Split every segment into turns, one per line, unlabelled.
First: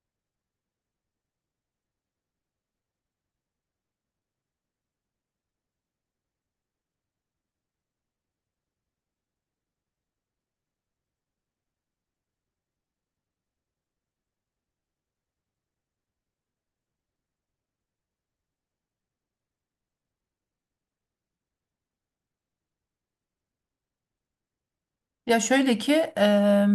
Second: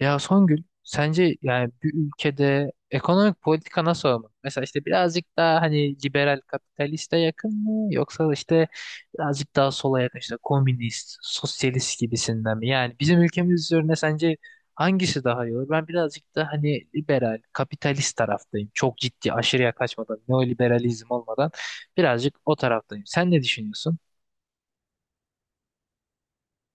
Ya Songül, sence yani bir ülkede ekonomik politika nasıl olmalı? Mesela işte birazcık daha hani liberal kapitaliste yakın mı yoksa işte birazcık daha sola yakın işte komünist, sosyalist gibisinden mi? Yani bizim ülkemiz üzerine sence hangisi daha iyi olur? Ben birazcık da hani liberal, kapitalist taraftayım. Çok ciddi, aşırıya kaçmadan, neoliberalizm olmadan birazcık o taraftayım. Sen ne düşünüyorsun?
Ya şöyle ki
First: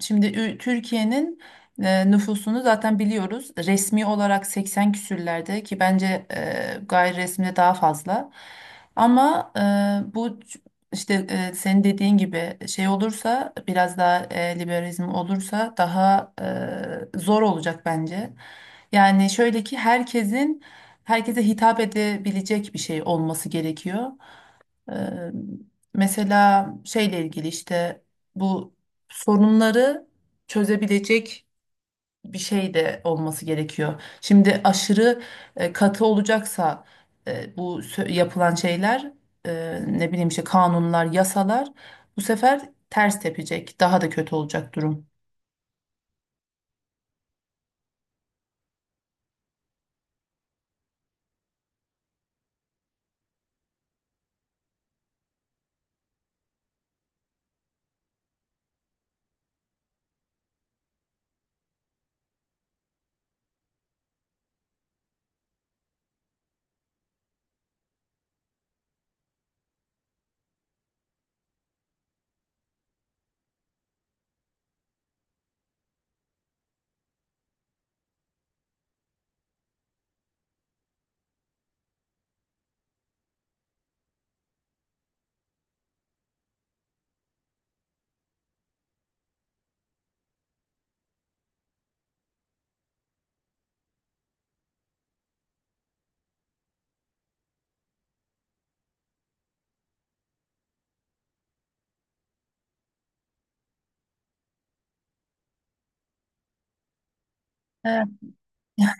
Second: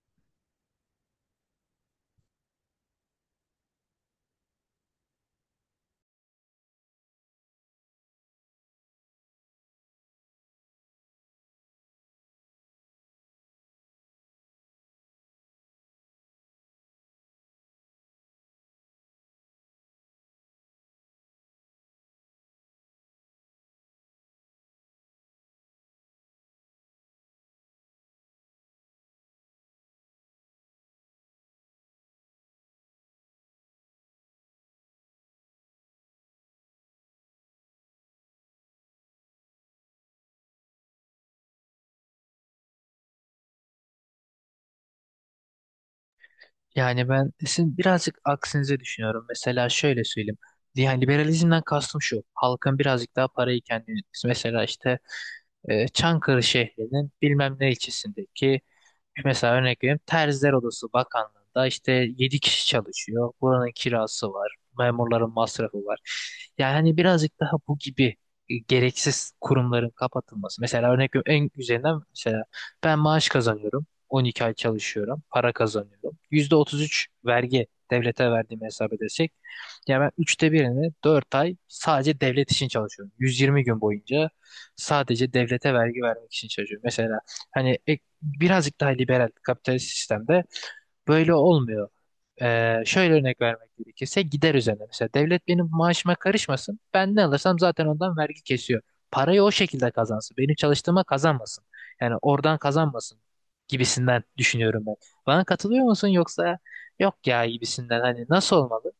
şimdi Türkiye'nin nüfusunu zaten biliyoruz. Resmi olarak 80 küsürlerde ki bence gayri resmi de daha fazla. Ama bu işte senin dediğin gibi şey olursa biraz daha liberalizm olursa daha zor olacak bence. Yani şöyle ki herkesin herkese hitap edebilecek bir şey olması gerekiyor. Eee, mesela şeyle ilgili işte bu sorunları çözebilecek bir şey de olması gerekiyor. Şimdi aşırı katı olacaksa, bu yapılan şeyler, ne bileyim işte kanunlar, yasalar bu sefer ters tepecek. Daha da kötü olacak durum.
Yani ben sizin birazcık aksinize düşünüyorum. Mesela şöyle söyleyeyim. Yani liberalizmden kastım şu. Halkın birazcık daha parayı kendine. Mesela işte Çankırı şehrinin bilmem ne ilçesindeki mesela örnek vereyim Terziler Odası Bakanlığı'nda işte 7 kişi çalışıyor. Buranın kirası var. Memurların masrafı var. Yani hani birazcık daha bu gibi gereksiz kurumların kapatılması. Mesela örnek veriyorum en güzelinden, mesela ben maaş kazanıyorum. 12 ay çalışıyorum. Para kazanıyorum. %33 vergi devlete verdiğimi hesap edersek. Yani ben üçte birini, 4 ay, sadece devlet için çalışıyorum. 120 gün boyunca sadece devlete vergi vermek için çalışıyorum. Mesela hani birazcık daha liberal kapitalist sistemde böyle olmuyor. Şöyle örnek vermek gerekirse gider üzerine. Mesela devlet benim maaşıma karışmasın. Ben ne alırsam zaten ondan vergi kesiyor. Parayı o şekilde kazansın. Benim çalıştığıma kazanmasın. Yani oradan kazanmasın gibisinden düşünüyorum ben. Bana katılıyor musun, yoksa yok ya gibisinden, hani nasıl olmalı?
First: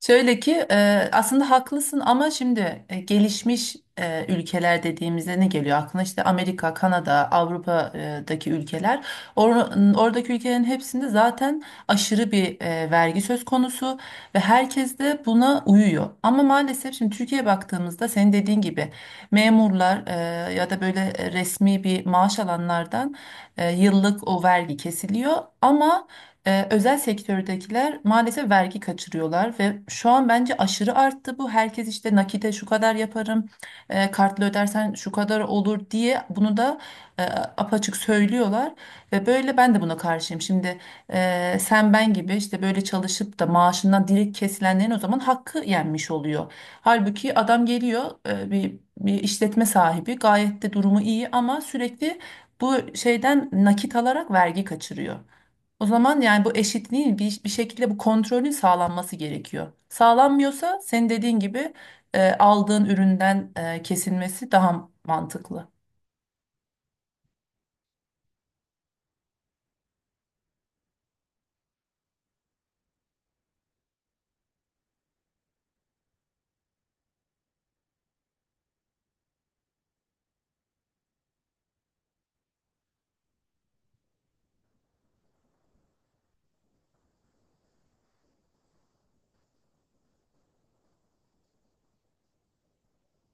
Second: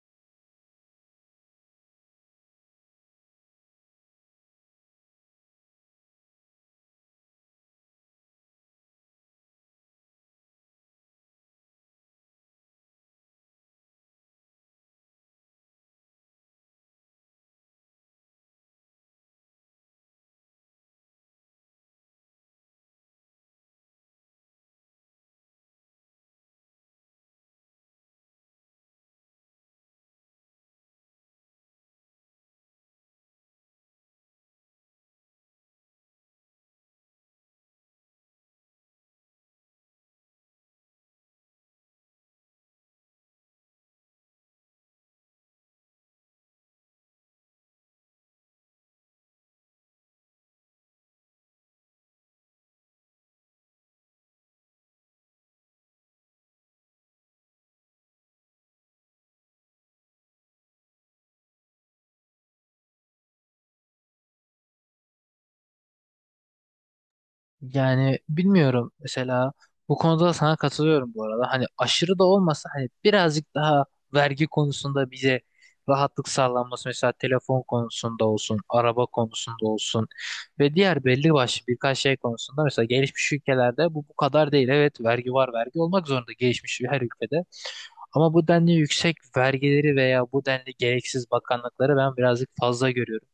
Şöyle ki aslında haklısın ama şimdi gelişmiş ülkeler dediğimizde ne geliyor aklına? İşte Amerika, Kanada, Avrupa'daki ülkeler. Oradaki ülkelerin hepsinde zaten aşırı bir vergi söz konusu ve herkes de buna uyuyor. Ama maalesef şimdi Türkiye'ye baktığımızda, senin dediğin gibi memurlar, ya da böyle resmi bir maaş alanlardan yıllık o vergi kesiliyor, ama özel sektördekiler maalesef vergi kaçırıyorlar ve şu an bence aşırı arttı bu. Herkes işte nakite şu kadar yaparım, kartla ödersen şu kadar olur diye, bunu da e, apaçık söylüyorlar. Ve böyle ben de buna karşıyım. Şimdi sen ben gibi işte böyle çalışıp da maaşından direkt kesilenlerin o zaman hakkı yenmiş oluyor. Halbuki adam geliyor, bir işletme sahibi, gayet de durumu iyi ama sürekli bu şeyden nakit alarak vergi kaçırıyor. O zaman yani bu eşitliğin bir şekilde bu kontrolün sağlanması gerekiyor. Sağlanmıyorsa senin dediğin gibi aldığın üründen kesilmesi daha mantıklı.
Yani bilmiyorum, mesela bu konuda da sana katılıyorum bu arada. Hani aşırı da olmasa, hani birazcık daha vergi konusunda bize rahatlık sağlanması, mesela telefon konusunda olsun, araba konusunda olsun ve diğer belli başlı birkaç şey konusunda. Mesela gelişmiş ülkelerde bu kadar değil. Evet, vergi var, vergi olmak zorunda gelişmiş her ülkede. Ama bu denli yüksek vergileri veya bu denli gereksiz bakanlıkları ben birazcık fazla görüyorum.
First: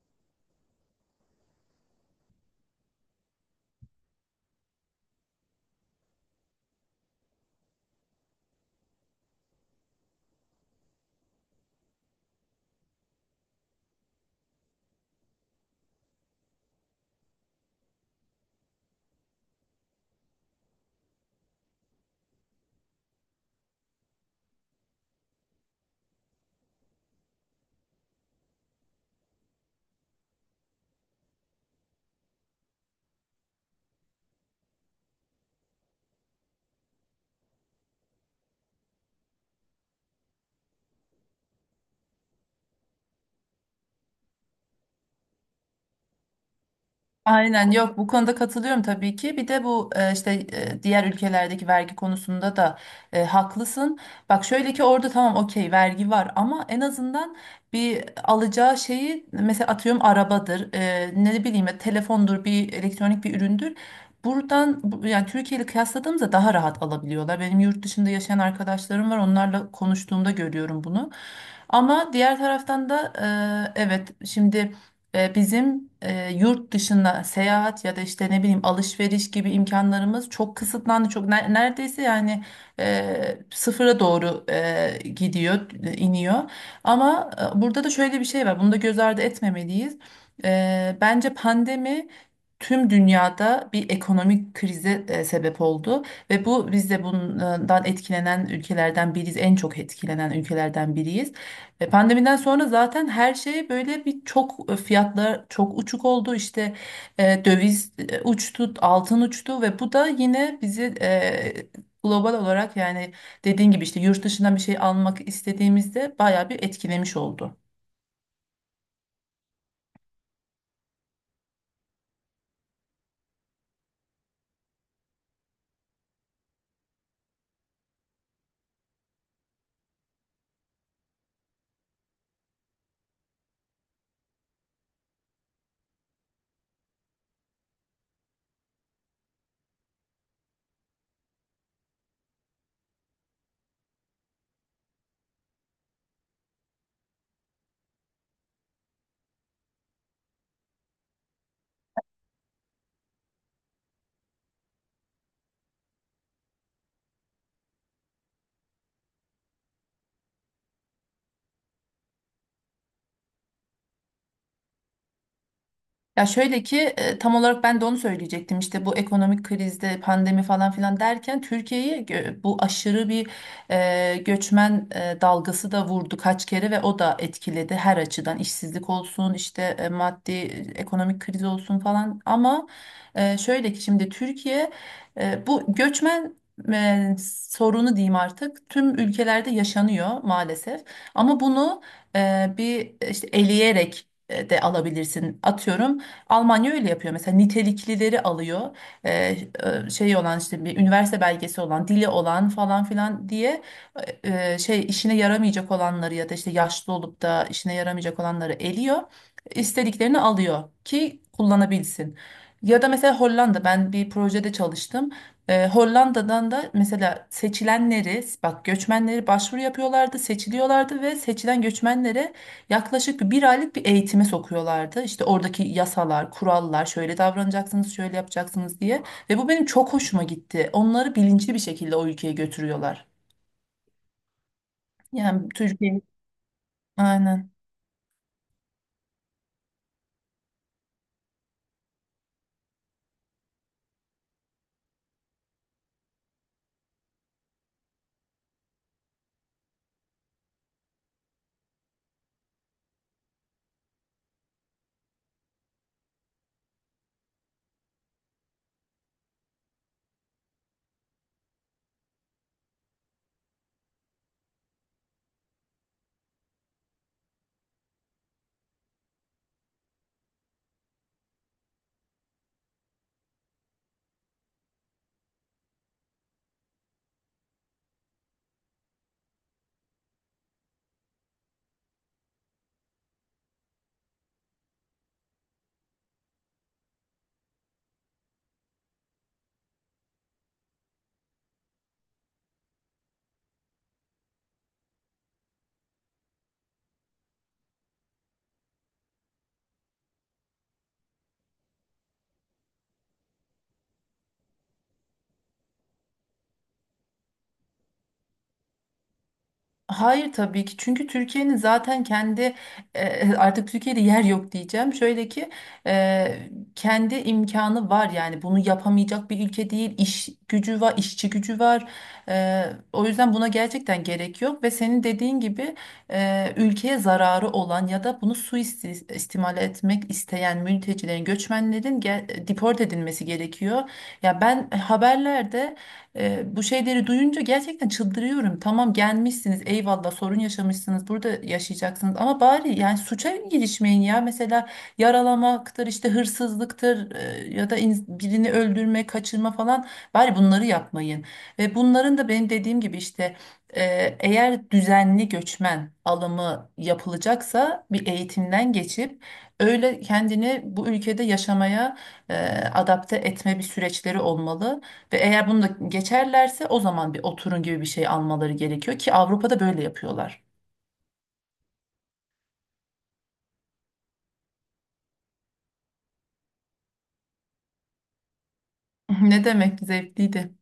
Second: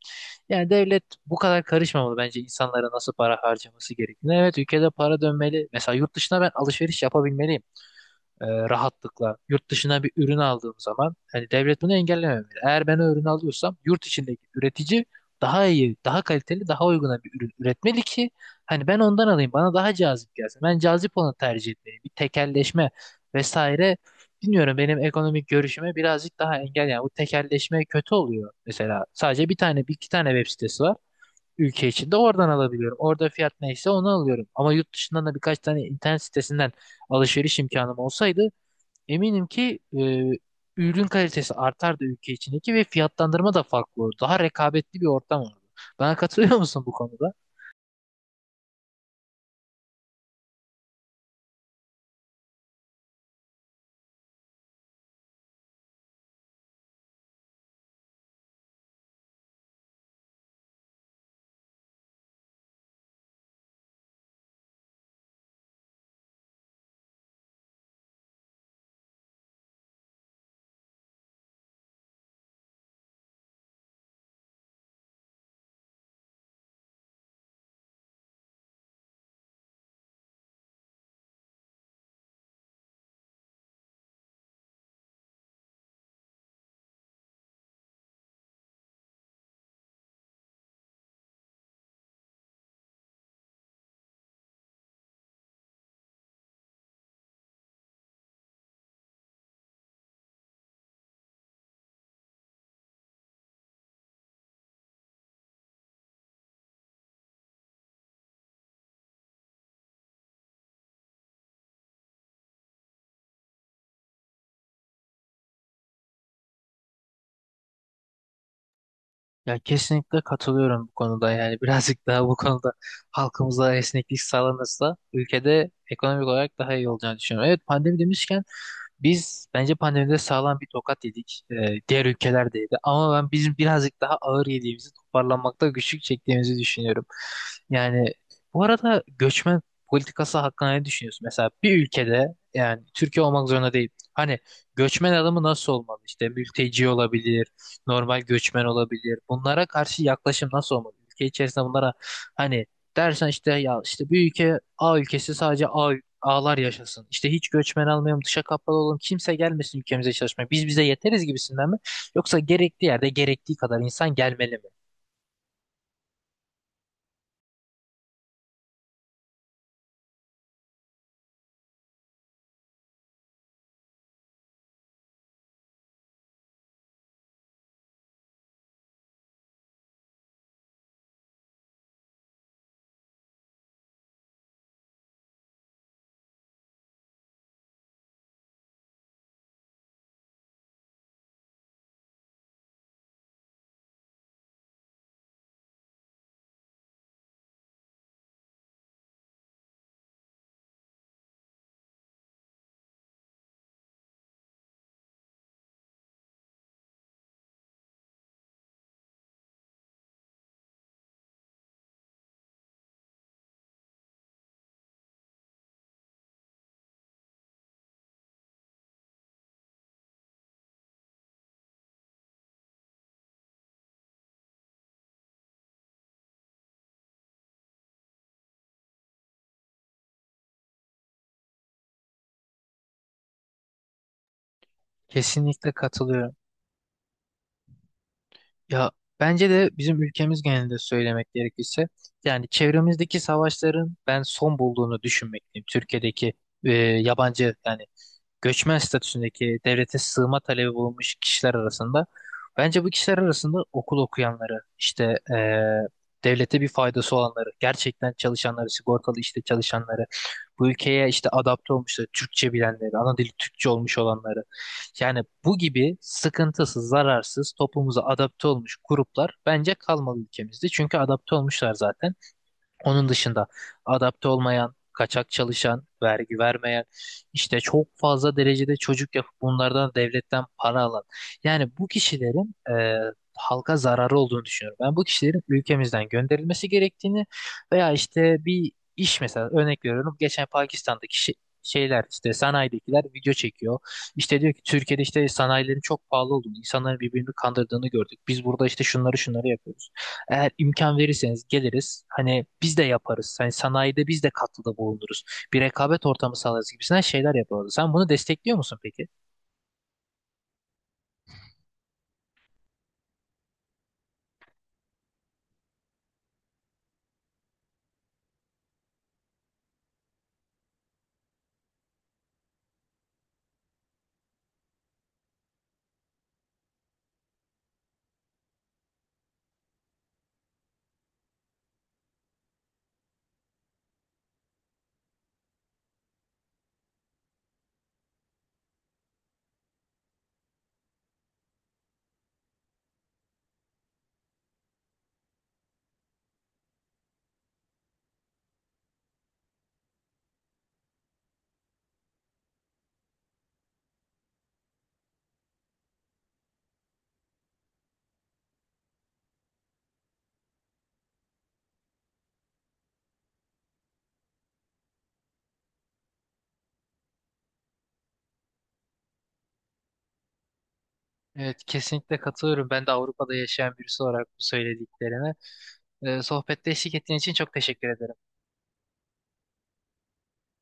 Yani devlet bu kadar karışmamalı bence insanlara nasıl para harcaması gerektiğine. Evet, ülkede para dönmeli. Mesela yurt dışına ben alışveriş yapabilmeliyim rahatlıkla. Yurt dışından bir ürün aldığım zaman hani devlet bunu engellememeli. Eğer ben o ürünü alıyorsam, yurt içindeki üretici daha iyi, daha kaliteli, daha uyguna bir ürün üretmeli ki hani ben ondan alayım, bana daha cazip gelsin. Ben cazip olanı tercih etmeliyim. Bir tekelleşme vesaire. Bilmiyorum, benim ekonomik görüşüme birazcık daha engel yani, bu tekelleşme kötü oluyor. Mesela sadece bir iki tane web sitesi var ülke içinde, oradan alabiliyorum. Orada fiyat neyse onu alıyorum. Ama yurt dışından da birkaç tane internet sitesinden alışveriş imkanım olsaydı, eminim ki ürün kalitesi artardı ülke içindeki ve fiyatlandırma da farklı olur. Daha rekabetli bir ortam olurdu. Bana katılıyor musun bu konuda?
Aynen, yok, bu konuda katılıyorum tabii ki. Bir de bu işte diğer ülkelerdeki vergi konusunda da haklısın. Bak şöyle ki orada, tamam, okey, vergi var ama en azından bir alacağı şeyi, mesela atıyorum arabadır, ne bileyim ya, telefondur, bir elektronik bir üründür. Buradan yani Türkiye ile kıyasladığımızda daha rahat alabiliyorlar. Benim yurt dışında yaşayan arkadaşlarım var. Onlarla konuştuğumda görüyorum bunu. Ama diğer taraftan da evet şimdi bizim yurt dışında seyahat ya da işte ne bileyim alışveriş gibi imkanlarımız çok kısıtlandı. Çok neredeyse yani sıfıra doğru gidiyor, iniyor. Ama burada da şöyle bir şey var. Bunu da göz ardı etmemeliyiz. Bence pandemi tüm dünyada bir ekonomik krize sebep oldu ve bu, biz de bundan etkilenen ülkelerden biriyiz. En çok etkilenen ülkelerden biriyiz. Pandemiden sonra zaten her şey böyle bir çok, fiyatlar çok uçuk oldu. İşte döviz uçtu, altın uçtu ve bu da yine bizi global olarak, yani dediğin gibi işte yurt dışından bir şey almak istediğimizde, bayağı bir etkilemiş oldu.
Ya, kesinlikle katılıyorum bu konuda yani birazcık daha bu konuda halkımıza esneklik sağlanırsa ülkede ekonomik olarak daha iyi olacağını düşünüyorum. Evet, pandemi demişken, biz bence pandemide sağlam bir tokat yedik. Diğer ülkeler de yedi. Ama ben bizim birazcık daha ağır yediğimizi, toparlanmakta güçlük çektiğimizi düşünüyorum. Yani, bu arada, göçmen politikası hakkında ne düşünüyorsun? Mesela bir ülkede, yani Türkiye olmak zorunda değil. Hani göçmen adamı nasıl olmalı? İşte mülteci olabilir, normal göçmen olabilir. Bunlara karşı yaklaşım nasıl olmalı? Ülke içerisinde bunlara hani dersen işte ya, işte bir ülke, A ülkesi, sadece A ağlar yaşasın. İşte hiç göçmen almayalım, dışa kapalı olalım, kimse gelmesin ülkemize çalışmaya. Biz bize yeteriz gibisinden mi? Yoksa gerektiği yerde gerektiği kadar insan gelmeli mi?
Ya şöyle ki tam olarak ben de onu söyleyecektim. İşte bu ekonomik krizde, pandemi falan filan derken, Türkiye'yi bu aşırı bir göçmen dalgası da vurdu kaç kere ve o da etkiledi her açıdan, işsizlik olsun, işte maddi ekonomik kriz olsun falan. Ama şöyle ki şimdi Türkiye, bu göçmen e, sorunu diyeyim, artık tüm ülkelerde yaşanıyor maalesef. Ama bunu bir işte eleyerek de alabilirsin. Atıyorum, Almanya öyle yapıyor, mesela niteliklileri alıyor. Ee, şey olan, işte bir üniversite belgesi olan, dili olan falan filan diye, şey işine yaramayacak olanları ya da işte yaşlı olup da işine yaramayacak olanları eliyor, istediklerini alıyor ki kullanabilsin. Ya da mesela Hollanda, ben bir projede çalıştım. Hollanda'dan da, mesela seçilenleri bak, göçmenleri, başvuru yapıyorlardı, seçiliyorlardı ve seçilen göçmenlere yaklaşık bir aylık bir eğitime sokuyorlardı. İşte oradaki yasalar, kurallar, şöyle davranacaksınız, şöyle yapacaksınız diye. Ve bu benim çok hoşuma gitti. Onları bilinçli bir şekilde o ülkeye götürüyorlar. Yani
Kesinlikle
Türkiye.
katılıyorum.
Aynen.
Ya, bence de bizim ülkemiz genelinde söylemek gerekirse, yani çevremizdeki savaşların ben son bulduğunu düşünmekteyim. Türkiye'deki yabancı, yani göçmen statüsündeki, devlete sığınma talebi bulunmuş kişiler arasında, bence bu kişiler arasında okul okuyanları, işte devlete bir faydası olanları, gerçekten çalışanları, sigortalı işte çalışanları, bu ülkeye işte adapte olmuşları, Türkçe bilenleri, ana dili Türkçe olmuş olanları, yani bu gibi sıkıntısız, zararsız, toplumuza adapte olmuş gruplar bence kalmalı ülkemizde, çünkü adapte olmuşlar zaten. Onun dışında adapte olmayan, kaçak çalışan, vergi vermeyen, işte çok fazla derecede çocuk yapıp bunlardan devletten para alan, yani bu kişilerin e, halka zararı olduğunu düşünüyorum. Ben bu kişilerin ülkemizden gönderilmesi gerektiğini, veya işte bir iş, mesela örnek veriyorum, geçen Pakistan'daki şeyler, işte sanayidekiler video çekiyor. İşte diyor ki Türkiye'de işte sanayilerin çok pahalı olduğunu, insanların birbirini kandırdığını gördük. Biz burada işte şunları şunları yapıyoruz. Eğer imkan verirseniz geliriz. Hani biz de yaparız. Hani sanayide biz de katkıda bulunuruz. Bir rekabet ortamı sağlarız gibisinden şeyler yaparız. Sen bunu destekliyor musun peki?
Hayır tabii ki, çünkü Türkiye'nin zaten kendi artık Türkiye'de yer yok diyeceğim. Şöyle ki e, kendi imkanı var, yani bunu yapamayacak bir ülke değil. İş gücü var, işçi gücü var. E, o yüzden buna gerçekten gerek yok ve senin dediğin gibi ülkeye zararı olan ya da bunu suistimal etmek isteyen mültecilerin, göçmenlerin deport edilmesi gerekiyor. Ya ben haberlerde bu şeyleri duyunca gerçekten çıldırıyorum. Tamam, gelmişsiniz, eyvallah, sorun yaşamışsınız, burada yaşayacaksınız, ama bari yani suça girişmeyin ya. Mesela yaralamaktır, işte hırsızlıktır, ya da birini öldürme, kaçırma falan, bari bunları yapmayın. Ve bunların da, benim dediğim gibi işte, e, eğer düzenli göçmen alımı yapılacaksa bir eğitimden geçip, öyle kendini bu ülkede yaşamaya e, adapte etme bir süreçleri olmalı. Ve eğer bunu da geçerlerse, o zaman bir oturun gibi bir şey almaları gerekiyor ki, Avrupa'da böyle yapıyorlar.
Evet, kesinlikle katılıyorum. Ben de Avrupa'da yaşayan birisi olarak bu söylediklerine. Sohbette eşlik ettiğin için çok teşekkür ederim.
Ne demek, zevkliydi.